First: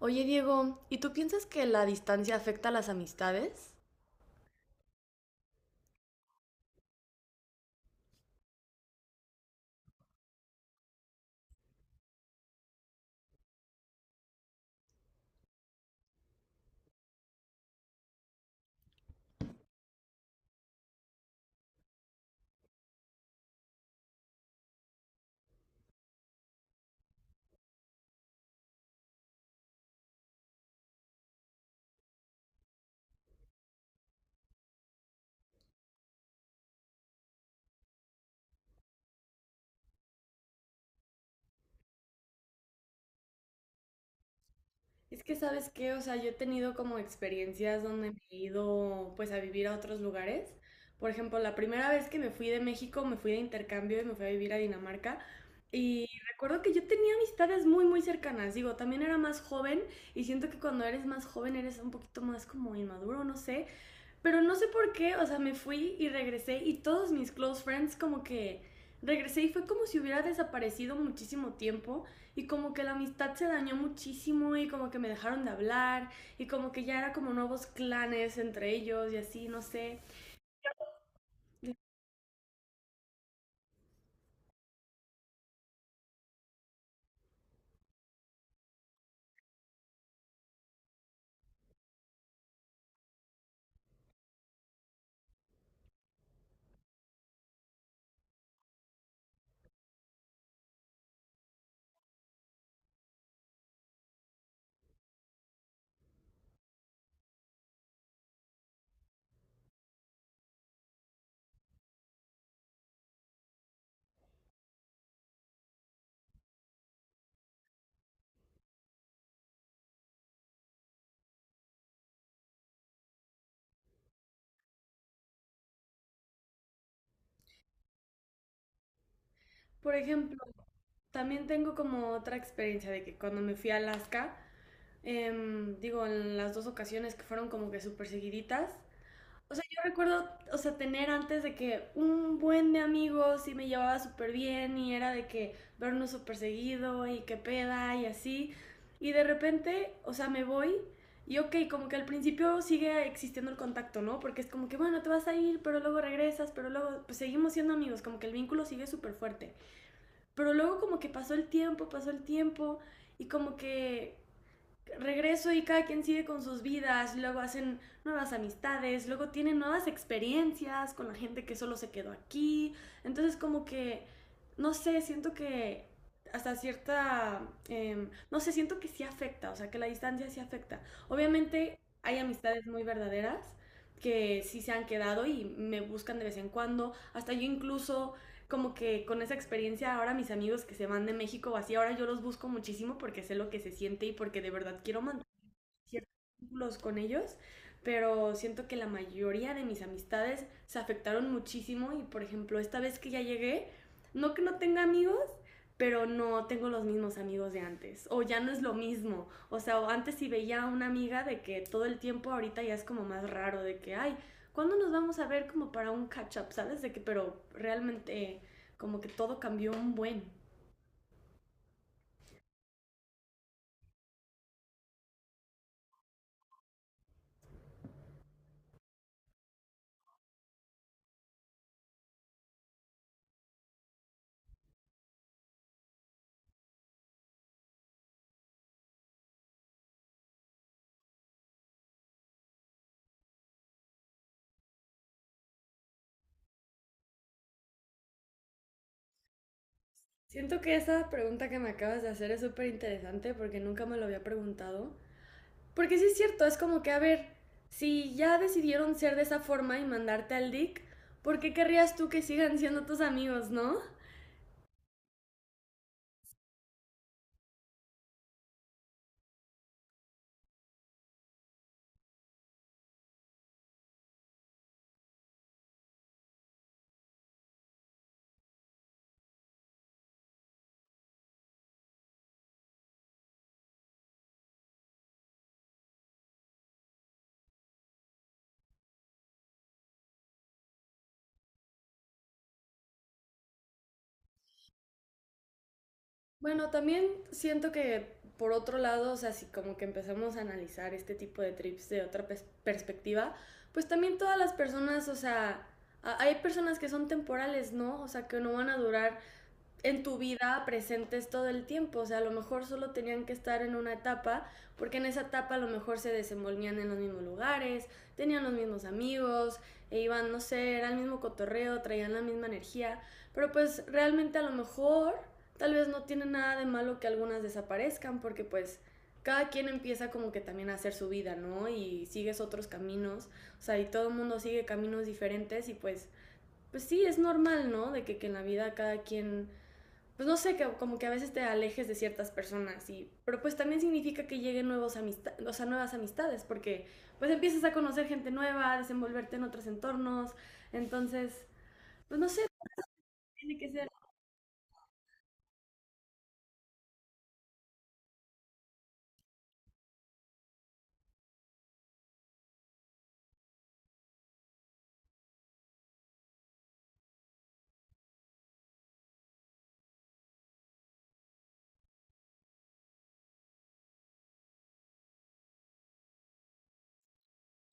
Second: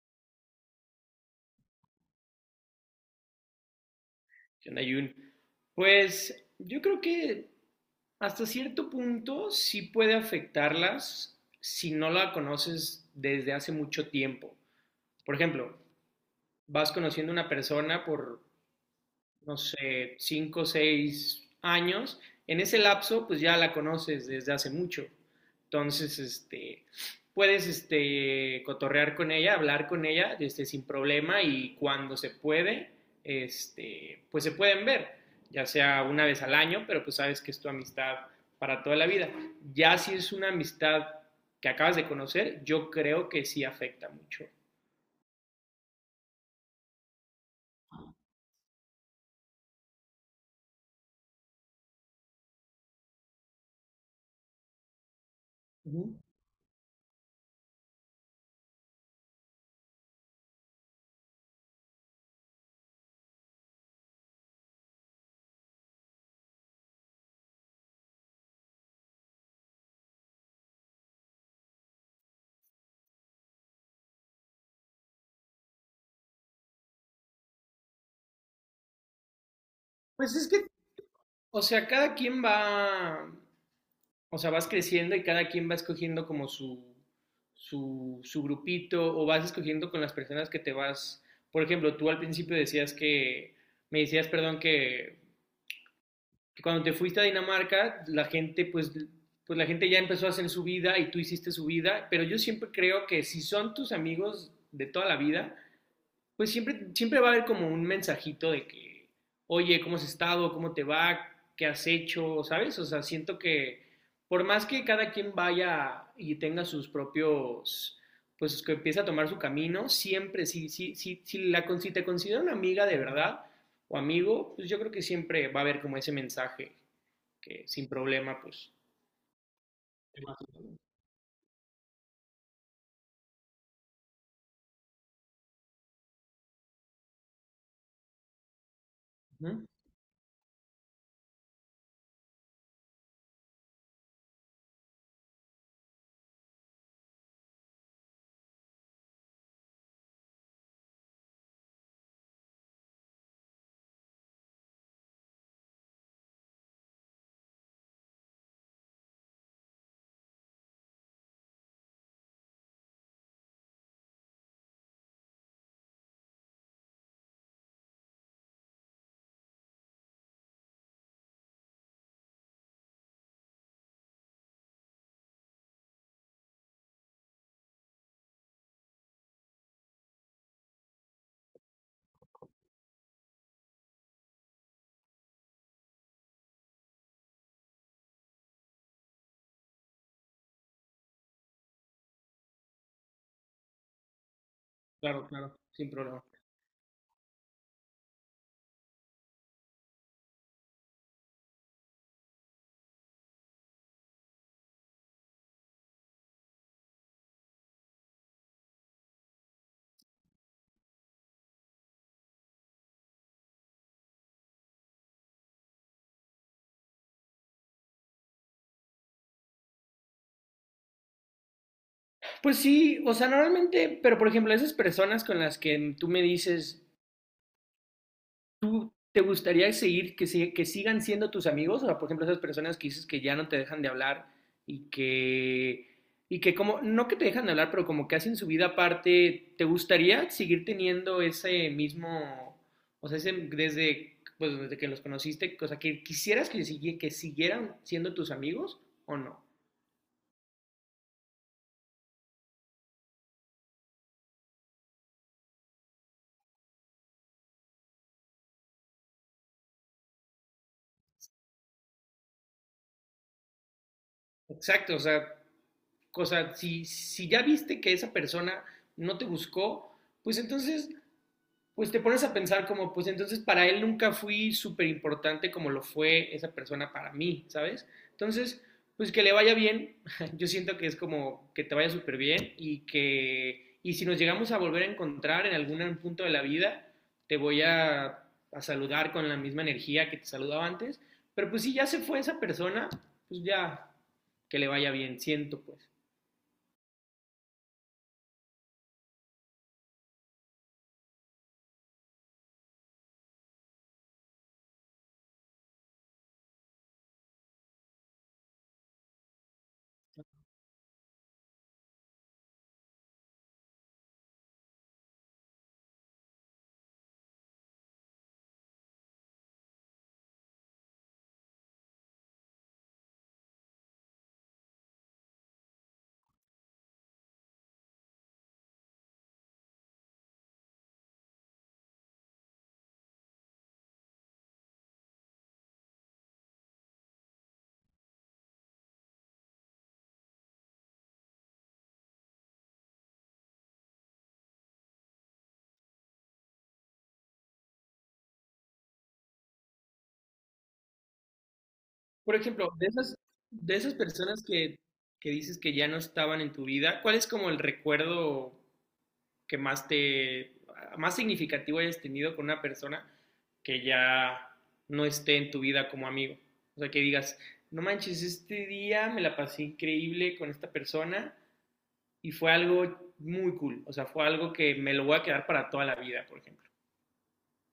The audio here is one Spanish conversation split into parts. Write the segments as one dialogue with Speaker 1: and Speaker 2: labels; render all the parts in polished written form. Speaker 1: Oye, Diego, ¿y tú piensas que la distancia afecta a las amistades?
Speaker 2: ¿Qué onda, Jun? Pues yo creo que hasta cierto punto sí puede afectarlas si no la conoces desde hace mucho tiempo. Por ejemplo, vas conociendo a una persona por no sé, 5 o 6 años, en ese lapso, pues ya la conoces desde hace mucho. Entonces, puedes cotorrear con ella, hablar con ella sin problema y cuando se puede, pues se pueden ver, ya sea una vez al año, pero pues sabes que es tu amistad para toda la vida. Ya si es una amistad que acabas de conocer, yo creo que sí afecta mucho.
Speaker 1: Es que, ¿sabes qué? O sea, yo he tenido como experiencias donde me he ido pues a vivir a otros lugares. Por ejemplo, la primera vez que me fui de México, me fui de intercambio y me fui a vivir a Dinamarca. Y recuerdo que yo tenía amistades muy, muy cercanas. Digo, también era más joven y siento que cuando eres más joven eres un poquito más como inmaduro, no sé. Pero no sé por qué, o sea, me fui y regresé y todos mis close friends como que regresé y fue como si hubiera desaparecido muchísimo tiempo y como que la amistad se dañó muchísimo y como que me dejaron de hablar y como que ya era como nuevos clanes entre ellos y así, no sé.
Speaker 2: Pues es que o sea, cada quien va, o sea, vas creciendo y cada quien va escogiendo como su grupito o vas escogiendo con las personas que te vas. Por ejemplo, tú al principio decías que, me decías, perdón, que cuando te fuiste a Dinamarca, la gente, pues la gente ya empezó a hacer su vida y tú hiciste su vida, pero yo siempre creo que si son tus amigos de toda la vida, pues siempre, siempre va a haber como un mensajito de que, oye, ¿cómo has estado? ¿Cómo te va? ¿Qué has hecho? ¿Sabes? O sea, siento que por más que cada quien vaya y tenga sus propios, pues que empiece a tomar su camino, siempre, si te considera una amiga de verdad o amigo, pues yo creo que siempre va a haber como ese mensaje que sin problema, pues...
Speaker 1: Por ejemplo, también tengo como otra experiencia de que cuando me fui a Alaska, digo, en las dos ocasiones que fueron como que súper seguiditas. O sea,
Speaker 2: ¿Mm?
Speaker 1: yo recuerdo, o sea, tener antes de que un buen de amigos y me llevaba súper bien y era de que vernos súper seguido y qué peda y así. Y de repente, o sea, me voy y ok, como que al principio sigue existiendo el contacto, ¿no? Porque es como que, bueno, te vas a ir, pero luego regresas, pero luego, pues seguimos siendo amigos, como que el vínculo sigue súper fuerte. Pero luego como que pasó el tiempo y como que regreso y cada quien sigue con sus vidas, luego hacen nuevas amistades, luego tienen nuevas experiencias con la gente que solo se quedó aquí. Entonces como que, no sé, siento que hasta cierta, no sé, siento que sí afecta, o sea, que la distancia sí afecta. Obviamente hay amistades muy verdaderas que sí se han quedado y me buscan de vez en cuando. Hasta yo incluso como que con esa experiencia ahora mis amigos que se van de México o así, ahora yo los busco muchísimo porque sé lo que se siente y porque de verdad quiero mantener
Speaker 2: Claro, claro, sin
Speaker 1: ciertos
Speaker 2: problema.
Speaker 1: vínculos con ellos, pero siento que la mayoría de mis amistades se afectaron muchísimo y por ejemplo esta vez que ya llegué, no que no tenga amigos, pero no tengo los mismos amigos de antes, o ya no es lo mismo, o sea, antes si veía a una amiga de que todo el tiempo ahorita ya es como más raro, de que, ay, ¿cuándo nos vamos a ver como para un catch-up? ¿Sabes? De que, pero realmente como que todo cambió un buen.
Speaker 2: Pues sí, o sea, normalmente, pero por ejemplo, esas personas con las que tú me dices, ¿tú te gustaría seguir, que, si- que sigan siendo tus amigos? O sea, por ejemplo, esas personas que dices que ya no te dejan de hablar y que, y que como, no que te dejan de hablar, pero como que hacen su vida aparte, ¿te gustaría seguir teniendo ese mismo, o sea, ese, desde, pues, desde que los conociste, o sea, que quisieras que, que siguieran siendo tus amigos o no?
Speaker 1: Siento que esa pregunta que me acabas de hacer es súper interesante porque nunca me lo había preguntado. Porque sí es cierto, es como que, a ver, si ya decidieron ser de esa forma y mandarte al DIC, ¿por qué querrías tú que sigan siendo tus amigos, no?
Speaker 2: Exacto, o sea, cosa, si ya viste que esa persona no te buscó, pues entonces pues te pones a pensar como, pues entonces para él nunca fui súper importante como lo fue esa persona para mí, ¿sabes? Entonces, pues que le vaya bien, yo siento que es como que te vaya súper bien y que, y si nos llegamos a volver a encontrar en algún punto de la vida, te voy a saludar con la misma energía que te saludaba antes, pero pues si ya se fue esa persona, pues ya, que le vaya bien, siento pues.
Speaker 1: Bueno, también siento que por otro lado, o sea, si como que empezamos a analizar este tipo de trips de otra perspectiva, pues también todas las personas, o sea, hay personas que son temporales, ¿no? O sea, que no van a durar en tu vida presentes todo el tiempo. O sea, a lo mejor solo tenían que estar en una etapa, porque en esa etapa a lo mejor se desenvolvían en los mismos lugares, tenían los mismos amigos, e iban, no sé, era el mismo cotorreo, traían la misma energía. Pero pues realmente a lo mejor tal vez no tiene nada de malo que algunas desaparezcan, porque pues cada quien empieza como que también a hacer su vida, ¿no? Y sigues otros caminos, o sea, y todo el mundo sigue caminos diferentes y pues, pues sí, es normal, ¿no? De que en la vida cada quien pues no sé, que, como que a veces te alejes de ciertas personas, y, pero pues también significa que lleguen nuevos amistad, o sea, nuevas amistades, porque pues empiezas a conocer gente nueva, a desenvolverte en otros entornos, entonces, pues no
Speaker 2: Por
Speaker 1: sé,
Speaker 2: ejemplo, de esas,
Speaker 1: tiene que
Speaker 2: de
Speaker 1: ser,
Speaker 2: esas personas que dices que ya no estaban en tu vida, ¿cuál es como el recuerdo que más te, más significativo hayas tenido con una persona que ya no esté en tu vida como amigo? O sea, que digas, no manches, este día me la pasé increíble con esta persona y fue algo muy cool. O sea, fue algo que me lo voy a quedar para toda la vida, por ejemplo.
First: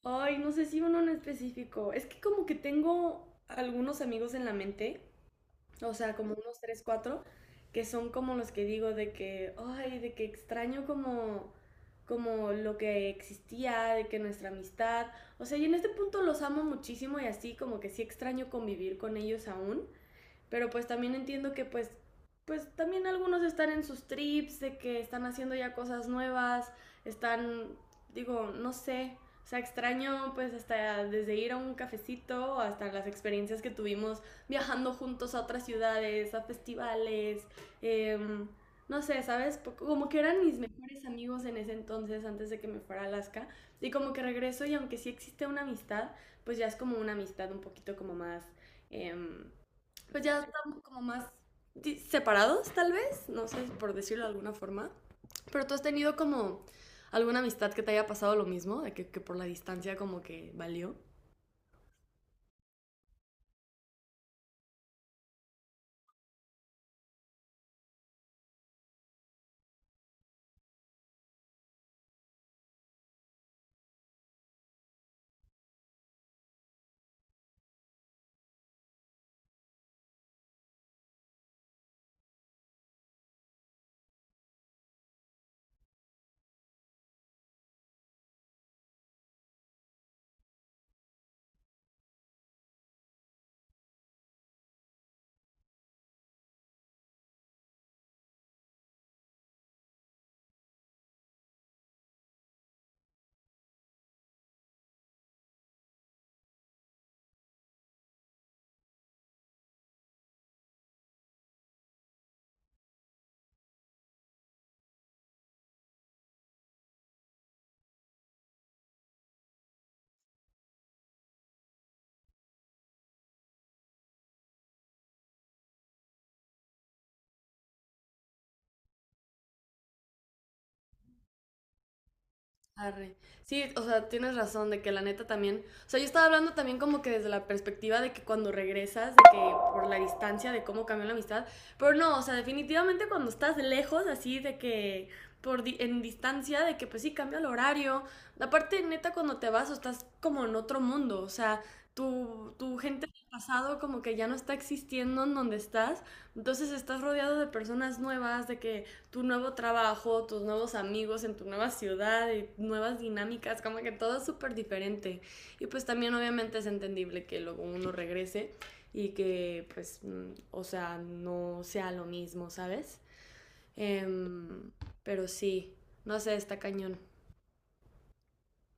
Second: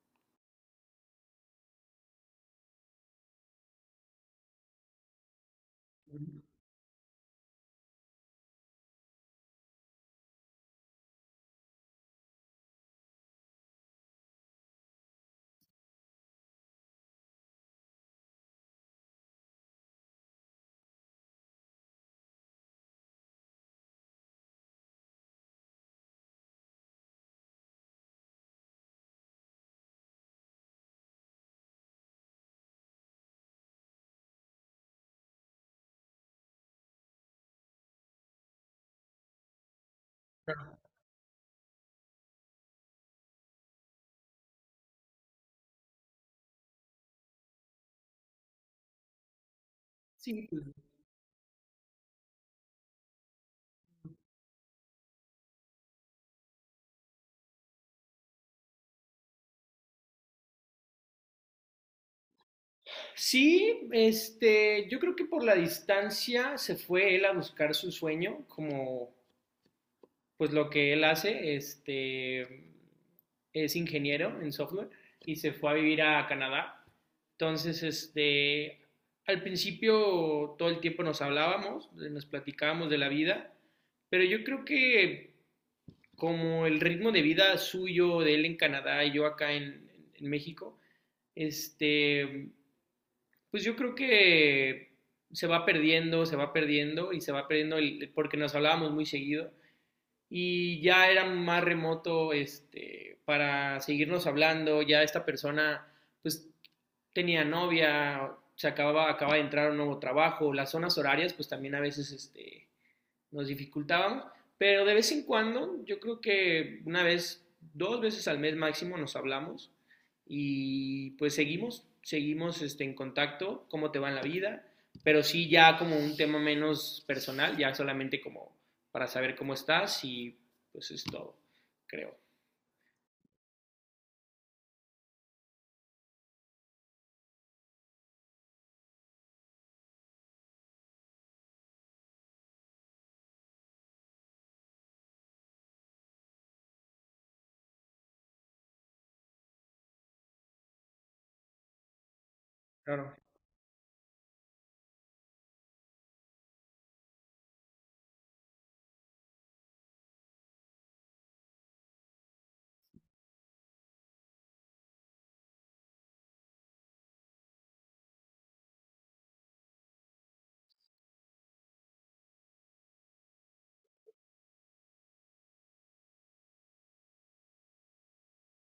Speaker 1: ay, no sé si uno en específico, es que como que tengo algunos amigos en la mente, o sea, como unos tres, cuatro, que son como los que digo de que, ay, de que extraño como, como lo que existía, de que nuestra amistad, o sea, y en este punto los amo muchísimo y así como que sí extraño convivir con ellos aún, pero pues también entiendo que pues, pues también algunos están en sus trips, de que están haciendo ya cosas nuevas, están, digo, no sé. O sea, extraño pues hasta desde ir a un cafecito hasta las experiencias que tuvimos viajando juntos a otras ciudades, a festivales, eh, no sé, ¿sabes? Como que eran mis mejores amigos en ese entonces antes de que me fuera a Alaska. Y como que regreso y aunque sí existe una amistad, pues ya es como una amistad un poquito como más... Eh, pues ya
Speaker 2: Sí, pues.
Speaker 1: estamos como más separados, tal vez, no sé, por decirlo de alguna forma. Pero tú has tenido como alguna amistad que te haya pasado lo mismo, de que por la distancia como que valió.
Speaker 2: Sí, yo creo que por la distancia se fue él a buscar su sueño, como pues lo que él hace, es ingeniero en software y se fue a vivir a Canadá. Entonces, al principio todo el tiempo nos hablábamos, nos platicábamos de la vida, pero yo creo que como el ritmo de vida suyo de él en Canadá y yo acá en, México, este, pues yo creo que se va perdiendo y se va perdiendo el, porque nos hablábamos muy seguido y ya era más remoto para seguirnos hablando, ya esta persona pues tenía novia, se acababa, acaba de entrar a un nuevo trabajo, las zonas horarias pues también a veces nos dificultábamos, pero de vez en cuando, yo creo que una vez, dos veces al mes máximo nos hablamos y pues seguimos en contacto, cómo te va en la vida, pero sí ya como un tema menos personal, ya solamente como para saber cómo estás y pues es todo, creo.
Speaker 1: Arre. Sí, o sea, tienes razón de que la neta también, o sea, yo estaba hablando también como que desde la perspectiva de que cuando regresas, de que por la distancia, de cómo cambió la amistad, pero no, o sea, definitivamente cuando estás lejos, así de que por en distancia, de que pues sí cambia el horario, aparte neta cuando te vas o estás como en otro mundo, o sea, tu gente
Speaker 2: Claro.
Speaker 1: del pasado como que ya no está existiendo en donde estás, entonces estás rodeado de personas nuevas, de que tu nuevo trabajo, tus nuevos amigos en tu nueva ciudad, y nuevas dinámicas, como que todo es súper diferente. Y pues también obviamente es entendible que luego uno regrese y que pues, o sea, no sea lo mismo, ¿sabes? Em, pero sí, no sé, está cañón.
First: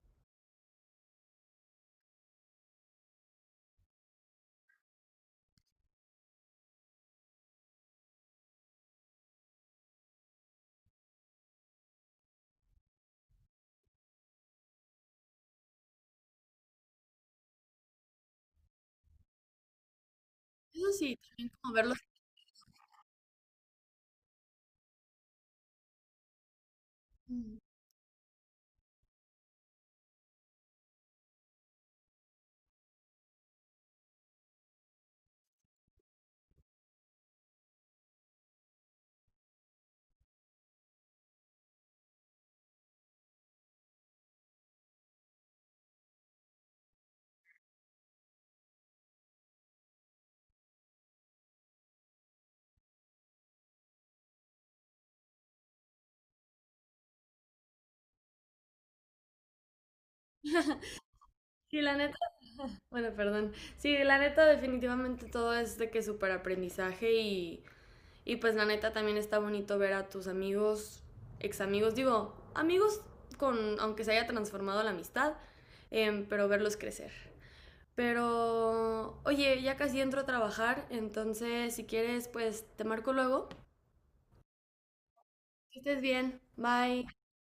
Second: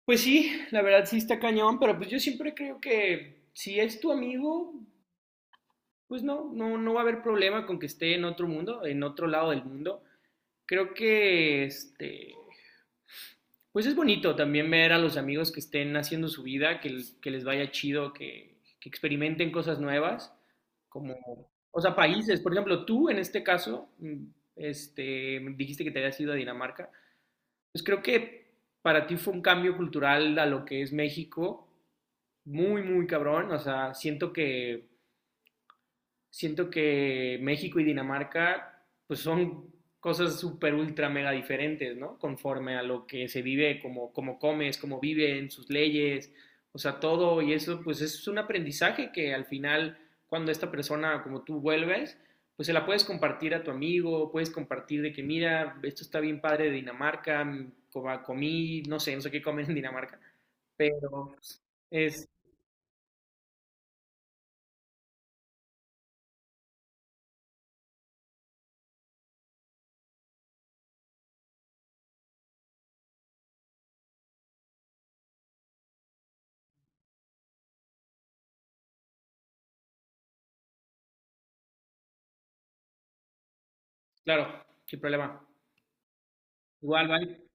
Speaker 2: Pues sí, la verdad sí está cañón, pero pues yo siempre creo que si es tu amigo, pues no, no, no va a haber problema con que esté en otro mundo, en otro lado del mundo. Creo que pues es bonito también ver a los amigos que estén haciendo su vida, que les vaya chido, que experimenten cosas nuevas,
Speaker 1: Eso
Speaker 2: como,
Speaker 1: sí, también como
Speaker 2: o
Speaker 1: verlo.
Speaker 2: sea, países, por ejemplo, tú en este caso, dijiste que te habías ido a Dinamarca, pues creo que para ti fue un cambio cultural a lo que es México, muy, muy cabrón, o sea, siento que México y Dinamarca pues son cosas súper ultra mega diferentes, ¿no? Conforme a lo que se vive, como, como comes, cómo viven, sus leyes, o sea, todo y eso pues es un aprendizaje que al final cuando esta persona como tú vuelves, pues se la puedes compartir a tu amigo, puedes compartir de que mira, esto está bien padre de Dinamarca, comí, no sé, no sé qué comen en Dinamarca, pero pues,
Speaker 1: Sí, la neta,
Speaker 2: es,
Speaker 1: bueno, perdón. Sí, la neta definitivamente todo es de que súper aprendizaje y pues la neta también está bonito ver a tus amigos, ex amigos, digo, amigos con, aunque se haya transformado la amistad, pero verlos crecer. Pero, oye, ya casi entro a trabajar, entonces si quieres, pues te marco luego.
Speaker 2: claro, qué problema.
Speaker 1: Que estés bien, bye.
Speaker 2: Igual, bye.